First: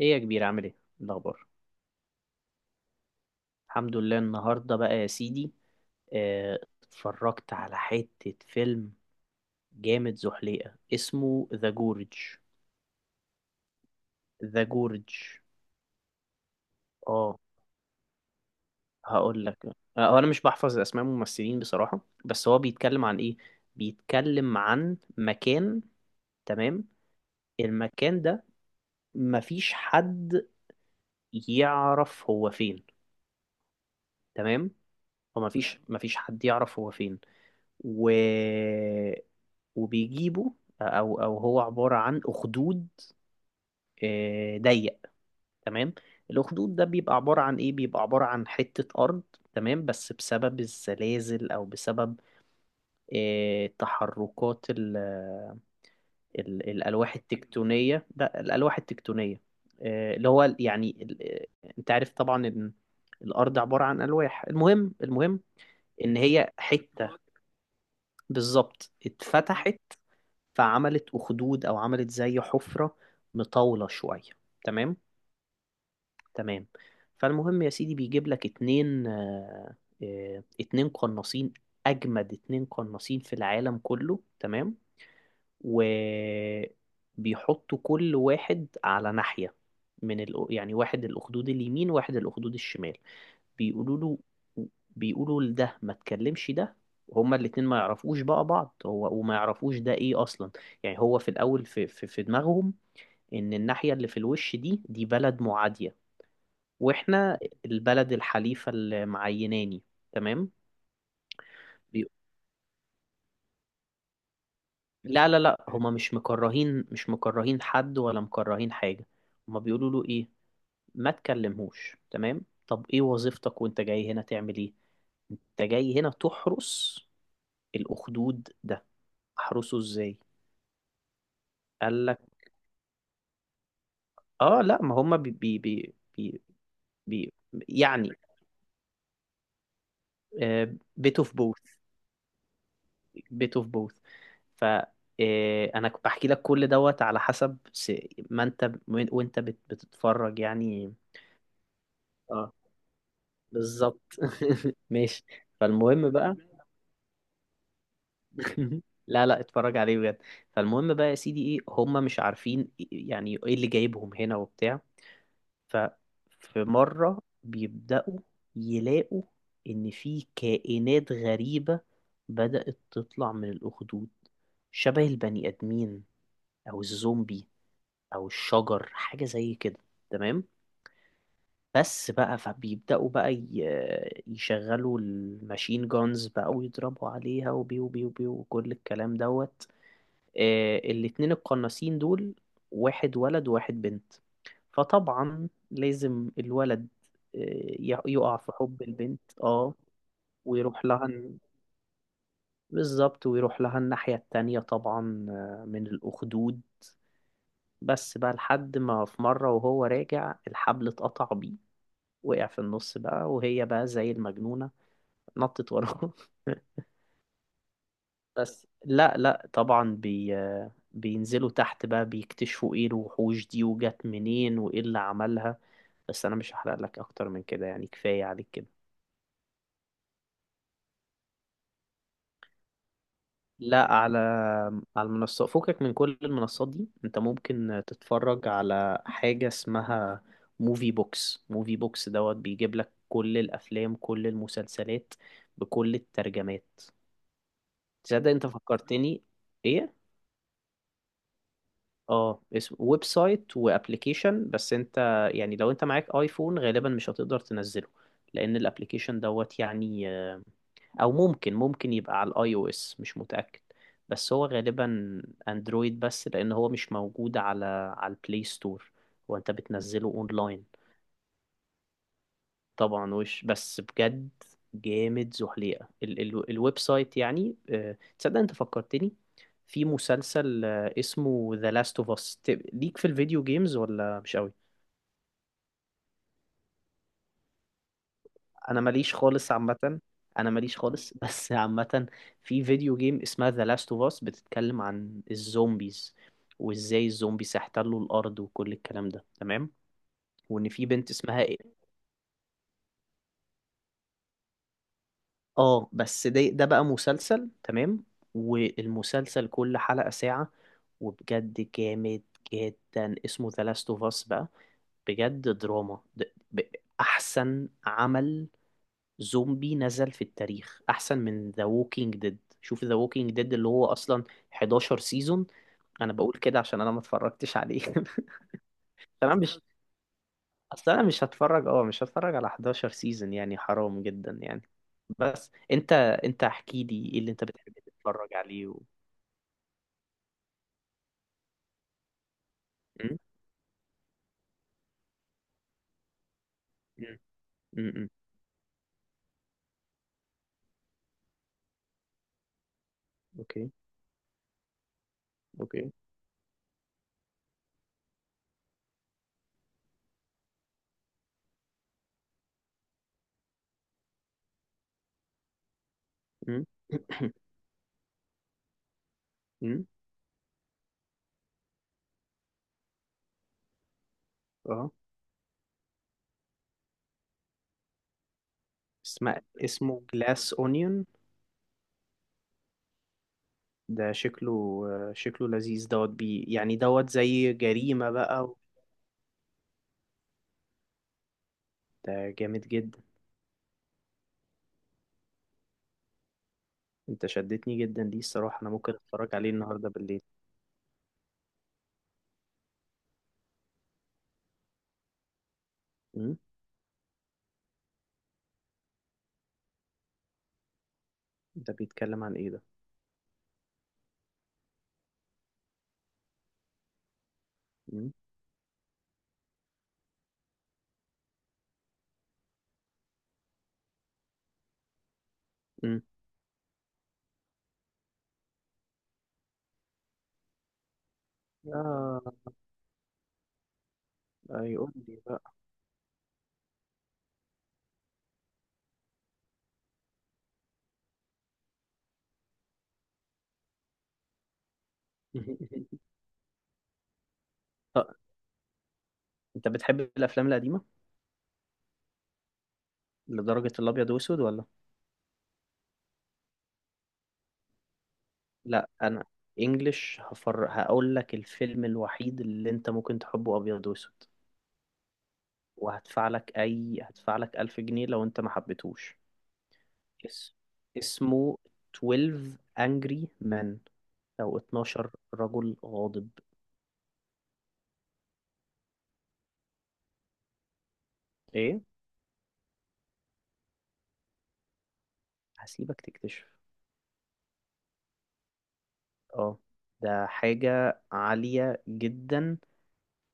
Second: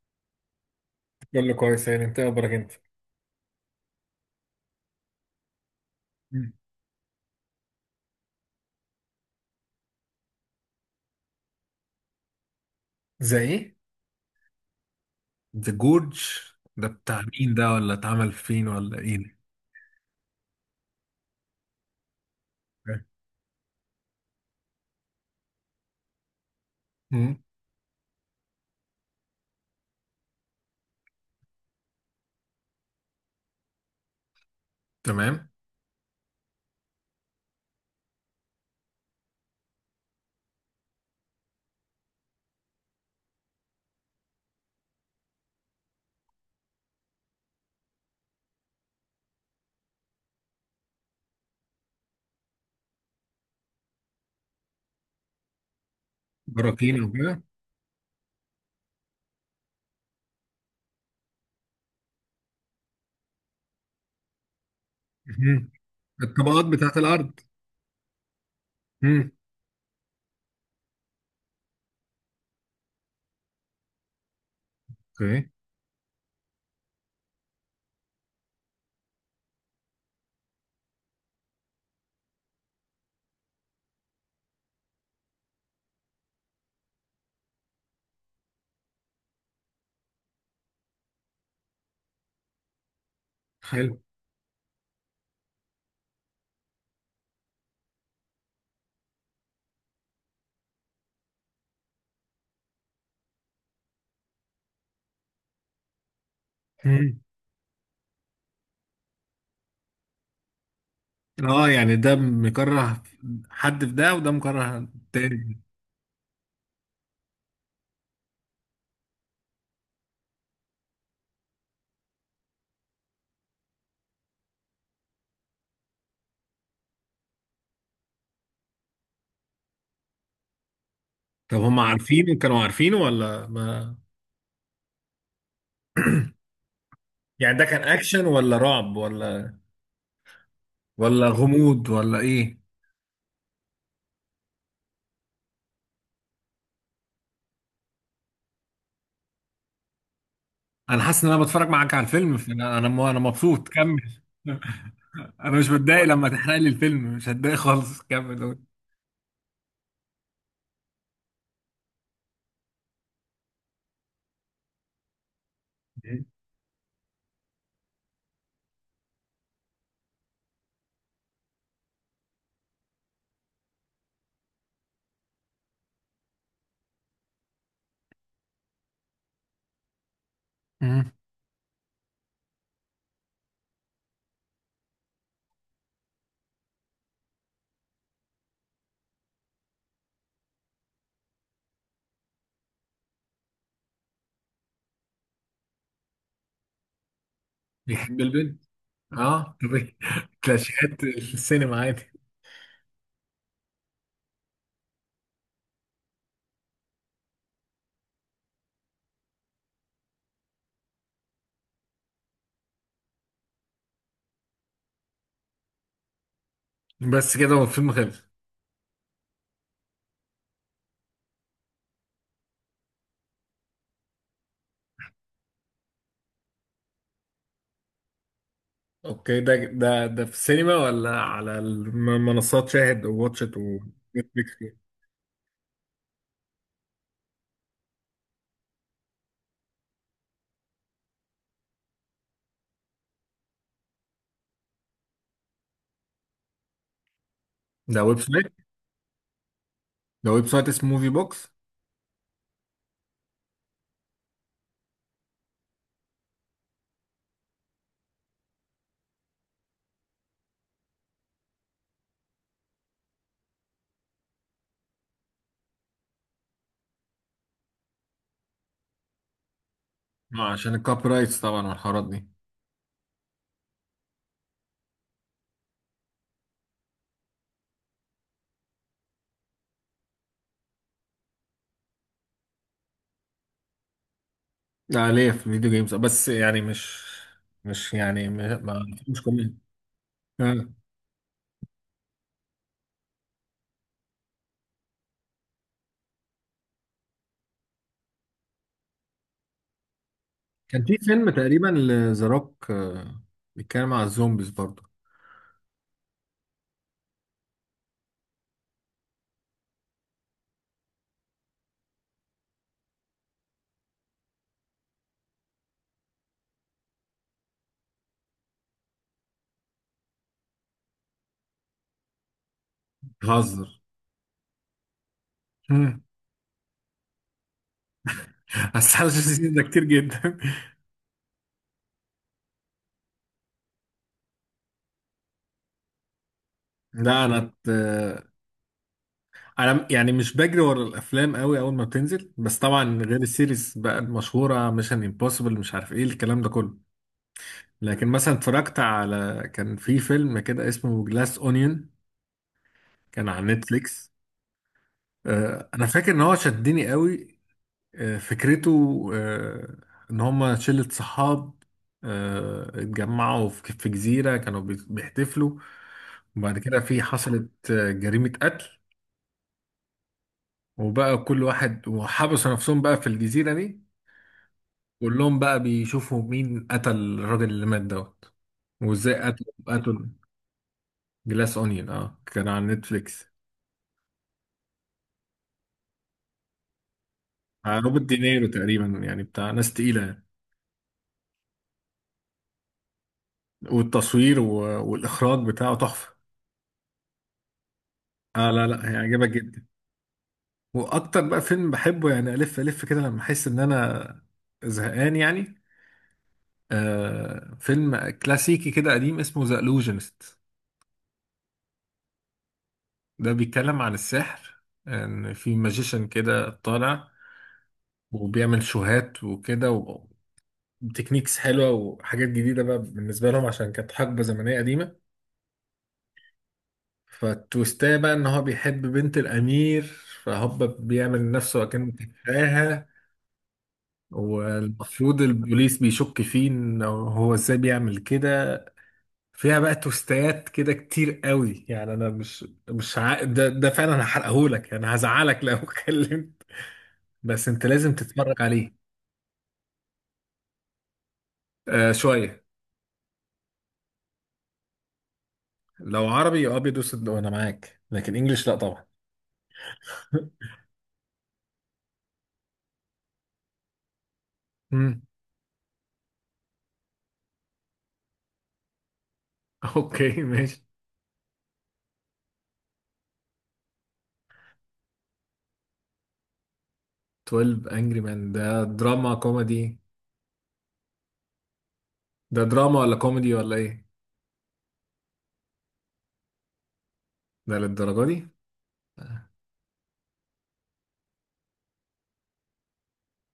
ايه يا كبير عامل ايه؟ إيه الاخبار؟ كله كويس يعني، انت إيه اخبارك انت؟ الحمد لله النهارده بقى يا سيدي. مم. آه، اتفرجت على حتة فيلم جامد زحليقة اسمه ذا جورج. زي ايه؟ ذا جورج. ذا جورج ده بتاع اه، مين؟ ده ولا اتعمل فين ولا ايه؟ هقول لك. هو انا مش بحفظ اسماء الممثلين بصراحة، بس هو بيتكلم عن ايه. بيتكلم عن مكان، تمام. مم. المكان ده مفيش حد يعرف هو فين، تمام. تمام. ومفيش مفيش حد يعرف هو فين. و وبيجيبوا. او هو عباره عن اخدود ضيق، تمام. الاخدود ده بيبقى عباره عن ايه؟ بيبقى عباره عن حته ارض، تمام. بس بسبب الزلازل او بسبب تحركات ال براكين الالواح وكده. التكتونيه، ده الالواح التكتونيه. اللي هو يعني انت عارف طبعا ان الارض عباره عن الواح. المهم مم. ان هي الطبقات بتاعت حته، الارض. بالظبط، مم. اتفتحت، فعملت أخدود أو عملت زي حفرة مطاولة شوية، تمام. اوكي. تمام. فالمهم يا سيدي بيجيب لك اتنين اتنين قناصين، أجمد اتنين قناصين في العالم كله، تمام. وبيحطوا كل واحد على ناحية من ال... يعني واحد الأخدود اليمين واحد الأخدود الشمال. بيقولوا حلو. له، بيقولوا لده ما تكلمش ده. هما الاتنين ما يعرفوش بقى بعض، هو وما يعرفوش ده ايه اصلا. يعني هو في الاول في دماغهم ان الناحية اللي في الوش دي بلد معادية، مم. واحنا البلد الحليفة اللي معيناني، تمام. اه يعني بي- ده مكره حد في ده، وده مكره لا لا تاني؟ لا، هما مش مكرهين، مش مكرهين حد ولا مكرهين حاجة. هما بيقولوا له ايه؟ ما تكلمهوش، تمام. طب ايه وظيفتك وانت جاي هنا تعمل ايه؟ انت جاي هنا تحرس الاخدود ده. احرسه ازاي؟ طب هم قال لك عارفينه، كانوا عارفينه ولا ما؟ اه. لا ما هم بي بي بي بي بي يعني ده كان يعني اكشن ولا رعب ولا بيت ولا اوف بوث، غموض ولا ايه؟ بيت اوف بوث. ف انا كنت بحكي لك كل دوت على حسب ما انت وانت بتتفرج يعني. انا حاسس ان انا بتفرج معاك على الفيلم، اه فانا انا مبسوط، بالظبط. كمل. ماشي. انا مش متضايق فالمهم لما بقى. تحرق لي الفيلم، مش هتضايق خالص، كمل قول. لا لا، اتفرج عليه بجد. فالمهم بقى يا سيدي، ايه هم مش عارفين إيه، يعني ايه اللي جايبهم هنا وبتاع. ففي مرة بيبدأوا يلاقوا ان في كائنات غريبة بدأت تطلع من الأخدود، شبه البني آدمين او الزومبي او الشجر حاجة زي كده، تمام. مم. بس بقى، فبيبدأوا بقى يشغلوا الماشين جونز بقى ويضربوا عليها، وبيو بيو بيو وكل الكلام دوت. الاتنين القناصين دول واحد ولد وواحد بنت. فطبعا لازم الولد آه، بيحب يقع في البنت. حب البنت، اه اه. طب ويروح كلاشيهات لها السينما عادي. بالظبط، ويروح لها الناحية التانية طبعا من الأخدود. بس بقى لحد ما في مرة وهو راجع، الحبل اتقطع بيه، وقع في النص بقى، وهي بقى زي المجنونة نطت وراه. بس كده هو الفيلم خلص؟ بس لا لا طبعا بينزلوا تحت بقى، بيكتشفوا ايه الوحوش دي وجت منين وايه اللي عملها. بس انا مش هحرق لك اكتر من كده يعني، كفاية عليك كده. اوكي. ده ده في السينما ولا على منصات شاهد وواتشت لا، على ونتفليكس؟ على المنصات. فكك من كل المنصات دي، انت ممكن تتفرج على حاجة اسمها موفي بوكس. موفي بوكس دوت بيجيب لك كل الافلام كل المسلسلات بكل الترجمات. ده ويب تصدق انت سايت؟ فكرتني؟ ايه، ده ويب سايت اسمه موفي بوكس. اه اسم ويب سايت وابلكيشن. بس انت يعني لو انت معاك ايفون غالبا مش هتقدر تنزله، لان الابلكيشن دوت يعني او ممكن يبقى على الاي او اس، مش متأكد. بس هو غالبا اندرويد، بس لان هو مش موجود على على البلاي ستور، وانت بتنزله اونلاين. عشان الكوبي رايتس طبعا والحوارات دي. طبعا. وش، بس بجد جامد زحليقة ال الويب سايت يعني. تصدق انت فكرتني؟ في مسلسل اسمه ذا لاست اوف اس. ليك في الفيديو جيمز ولا مش قوي. لا ليه في الفيديو جيمز، بس يعني مش انا ماليش مش خالص كومنت. عامة، انا ماليش خالص بس عامة في فيديو جيم اسمها ذا لاست اوف اس بتتكلم عن الزومبيز، وازاي الزومبيز هيحتلوا الارض وكل الكلام ده، تمام. وان كان في في بنت فيلم اسمها. تقريبا لذا روك، بيتكلم على الزومبيز برضه. اه بس ده ده بقى مسلسل، تمام. والمسلسل كل حلقة ساعة، وبجد جامد جدا اسمه ذا لاست اوف اس بقى. بجد دراما، احسن عمل زومبي نزل في التاريخ، احسن من ذا ووكينج ديد. شوف ذا ووكينج ديد اللي بتهزر. هو اصلا 11 سيزون. مم. انا بقول كده عشان انا ما اتفرجتش عليه. بس 25 تمام. سيزون ده كتير جدا. اصل انا مش هتفرج، اه مش هتفرج على 11 سيزون يعني، حرام جدا يعني. بس انت، انت احكي لي ايه لا اللي انت انا ت... بتحب تتفرج عليه و... انا يعني مش بجري ورا الافلام قوي اول ما بتنزل، بس طبعا م؟ غير السيريز بقى المشهوره ميشن امبوسيبل مش عارف ايه الكلام ده كله. م- م- لكن م. مثلا اتفرجت على، كان في فيلم كده اسمه جلاس اونيون، كان على اوكي. نتفليكس. انا اوكي. فاكر ان هو شدني قوي. فكرته، ان هما شلة صحاب، اتجمعوا في جزيرة كانوا بيحتفلوا، وبعد م؟ كده في، حصلت جريمة قتل. م؟ وبقى كل واحد، وحبسوا نفسهم بقى في الجزيرة دي، اه، كلهم بقى بيشوفوا مين قتل الراجل اللي مات دوت، وازاي اسمه قتل اسمه قتل جلاس اونيون. جلاس اونيون، اه كان على نتفليكس. ده شكله شكله لذيذ دوت، يعني دوت زي روبرت جريمة بقى دينيرو و. تقريبا، يعني بتاع ناس تقيلة يعني. ده جامد جدا. والإخراج بتاعه تحفة. انت شدتني جدا ليه اه الصراحة، لا انا لا ممكن هيعجبك اتفرج عليه جدا. النهاردة بالليل. واكتر بقى فيلم بحبه، يعني الف الف كده لما احس ان انا زهقان يعني، م؟ آه فيلم كلاسيكي كده قديم اسمه ذا الوجنست. ده بيتكلم عن ايه ده؟ ده بيتكلم عن السحر، ان في ماجيشن كده طالع م؟ وبيعمل شوهات وكده وتكنيكس حلوه وحاجات جديده بقى بالنسبه لهم عشان كانت حقبه زمنيه قديمه. م. فالتويستايه بقى ان هو بيحب بنت الامير، فهوبا بيعمل نفسه اكنه اه، بيحبها. يقول لي والمفروض بقى. البوليس بيشك فيه ان هو ازاي بيعمل كده. فيها بقى توستات كده كتير قوي يعني، انا مش مش ع... ده ده فعلا هحرقهولك، انا هزعلك لو اتكلمت. بس انت لازم طب تتفرج عليه. انت بتحب الافلام القديمه آه شوية. لدرجه الابيض واسود ولا؟ لو عربي ابيض واسود انا معاك، لكن انجليش لا طبعا. لا، انا انجلش هفر. هقول لك الفيلم الوحيد اللي انت ممكن تحبه ابيض واسود، امم. وهدفع لك اي هدفع لك 1000 جنيه لو انت ما حبيتهوش. اوكي اس... ماشي. اسمه 12 Angry Men او 12 رجل غاضب. 12 انجري مان ده دراما كوميدي؟ ايه؟ ده دراما ولا كوميدي ولا ايه؟ هسيبك تكتشف. ده للدرجة دي؟ اه، ده حاجة عالية جدا،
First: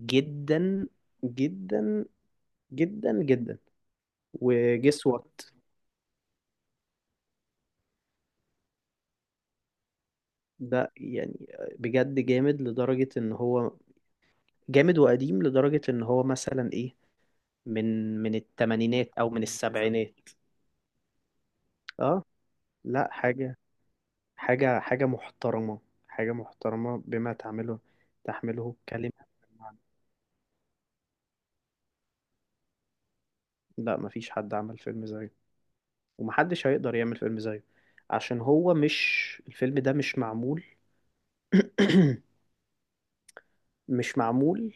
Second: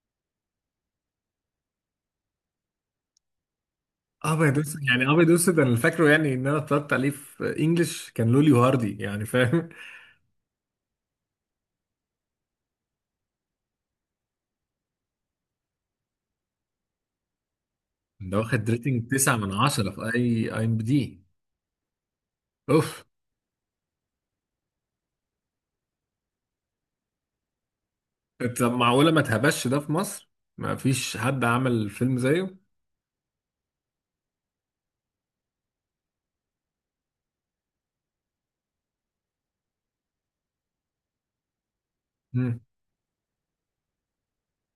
جدا، جدا، جدا، جدا. ابيض اسود وجس يعني، ابيض وات؟ اسود انا فاكره، يعني ان انا اتفرجت عليه في انجلش، كان لولي وهاردي يعني فاهم. ده يعني بجد جامد لدرجة ان هو، جامد وقديم لدرجة ان هو مثلا ايه، من ده واخد ريتنج التمانينات او 9 من التسعينات. من 10 في السبعينات. اي اي ام بي دي. اه. اوف. لا حاجة، حاجة حاجة محترمة، حاجة محترمة بما تعمله، طب تحمله معقوله ما كلمة. اتهبش ده في مصر؟ ما فيش حد عمل فيلم زيه؟ لا مفيش حد عمل فيلم زيه، ومحدش هيقدر يعمل فيلم زيه، عشان هو مش الفيلم ده مش معمول. امم. مش معمول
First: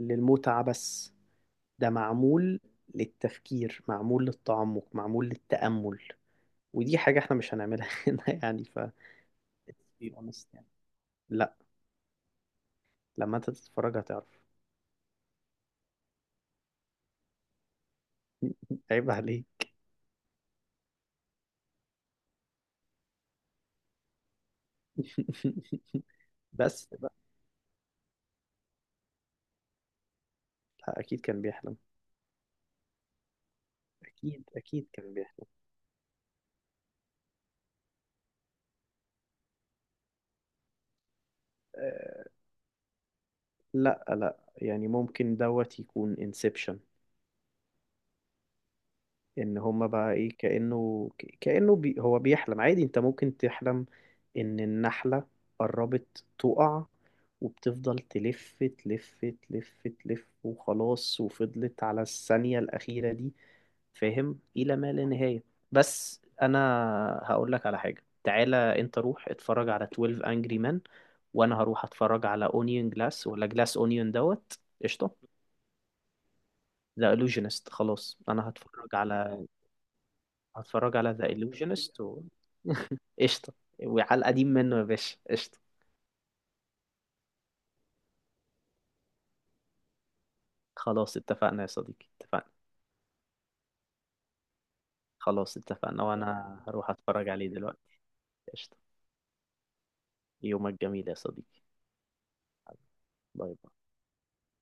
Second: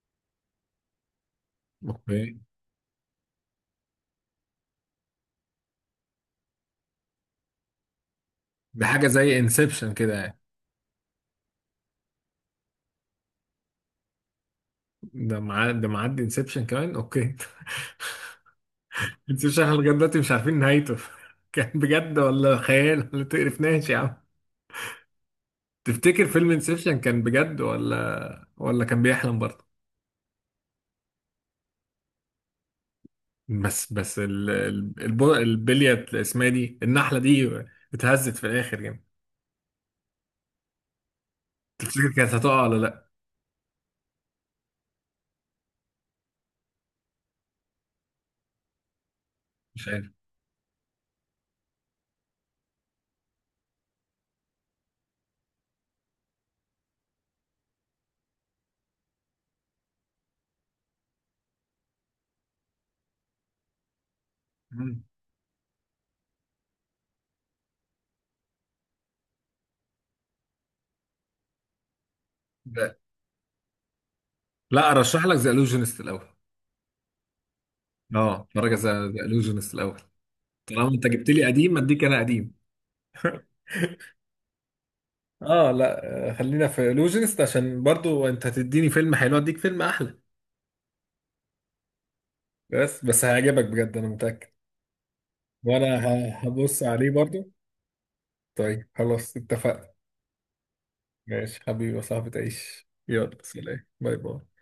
للمتعة بس، ده اوكي. معمول للتفكير، معمول للتعمق، معمول للتأمل. ودي حاجة احنا مش هنعملها هنا يعني، ف ده حاجه let's زي انسبشن be كده يعني. honest يعني. لا، لما انت تتفرج هتعرف. ده مع ده، معدي انسبشن كمان، اوكي. عيب عليه. انسبشن احنا لغايه دلوقتي مش عارفين نهايته. كان بجد ولا خيال؟ ولا تقرفناش يا عم. تفتكر فيلم بس انسبشن بقى، كان بجد، ولا ولا كان بيحلم برضه؟ لا اكيد كان بيحلم. بس بس اكيد ال- اكيد ال- كان الب- بيحلم. البلية اسمها دي، النحلة دي اتهزت في الآخر يعني، تفتكر أه كانت هتقع ولا لأ؟ لا لا، يعني ممكن دوت يكون انسبشن. ان هما مش عارف. بقى ايه كأنه كأنه هو بيحلم عادي. انت ممكن تحلم ان النحلة قربت تقع وبتفضل تلف تلف، تلف تلف، وخلاص، وفضلت على الثانية الأخيرة دي فاهم، إلى ما مم. لا نهاية. بس أنا هقول لك على حاجة، تعالى أنت روح اتفرج على 12 Angry Men، وأنا هروح أتفرج على Onion لا، Glass ولا Glass Onion دوت، لا، قشطة. أرشح لك ذا إلوجينست الأول. ده Illusionist، خلاص أه أنا اتفرج هتفرج على ذا على، إلوجينست الأول. طالما هتفرج أنت على ذا جبت لي قديم illusionist أديك أنا و. قديم. قشطة، وعلى القديم منه يا باشا قشطة. أه لا خلينا في إلوجينست، عشان برضو أنت هتديني فيلم حلو أديك فيلم أحلى. خلاص اتفقنا يا صديقي، اتفقنا. بس هيعجبك بجد، أنا متأكد. خلاص اتفقنا، وانا هبص هروح عليه اتفرج برضو. عليه دلوقتي. قشطة. طيب خلاص اتفقنا. يومك جميل يا ماشي صديقي. حبيبي يا صاحبي، تعيش، يلا باي باي. سلام، باي باي.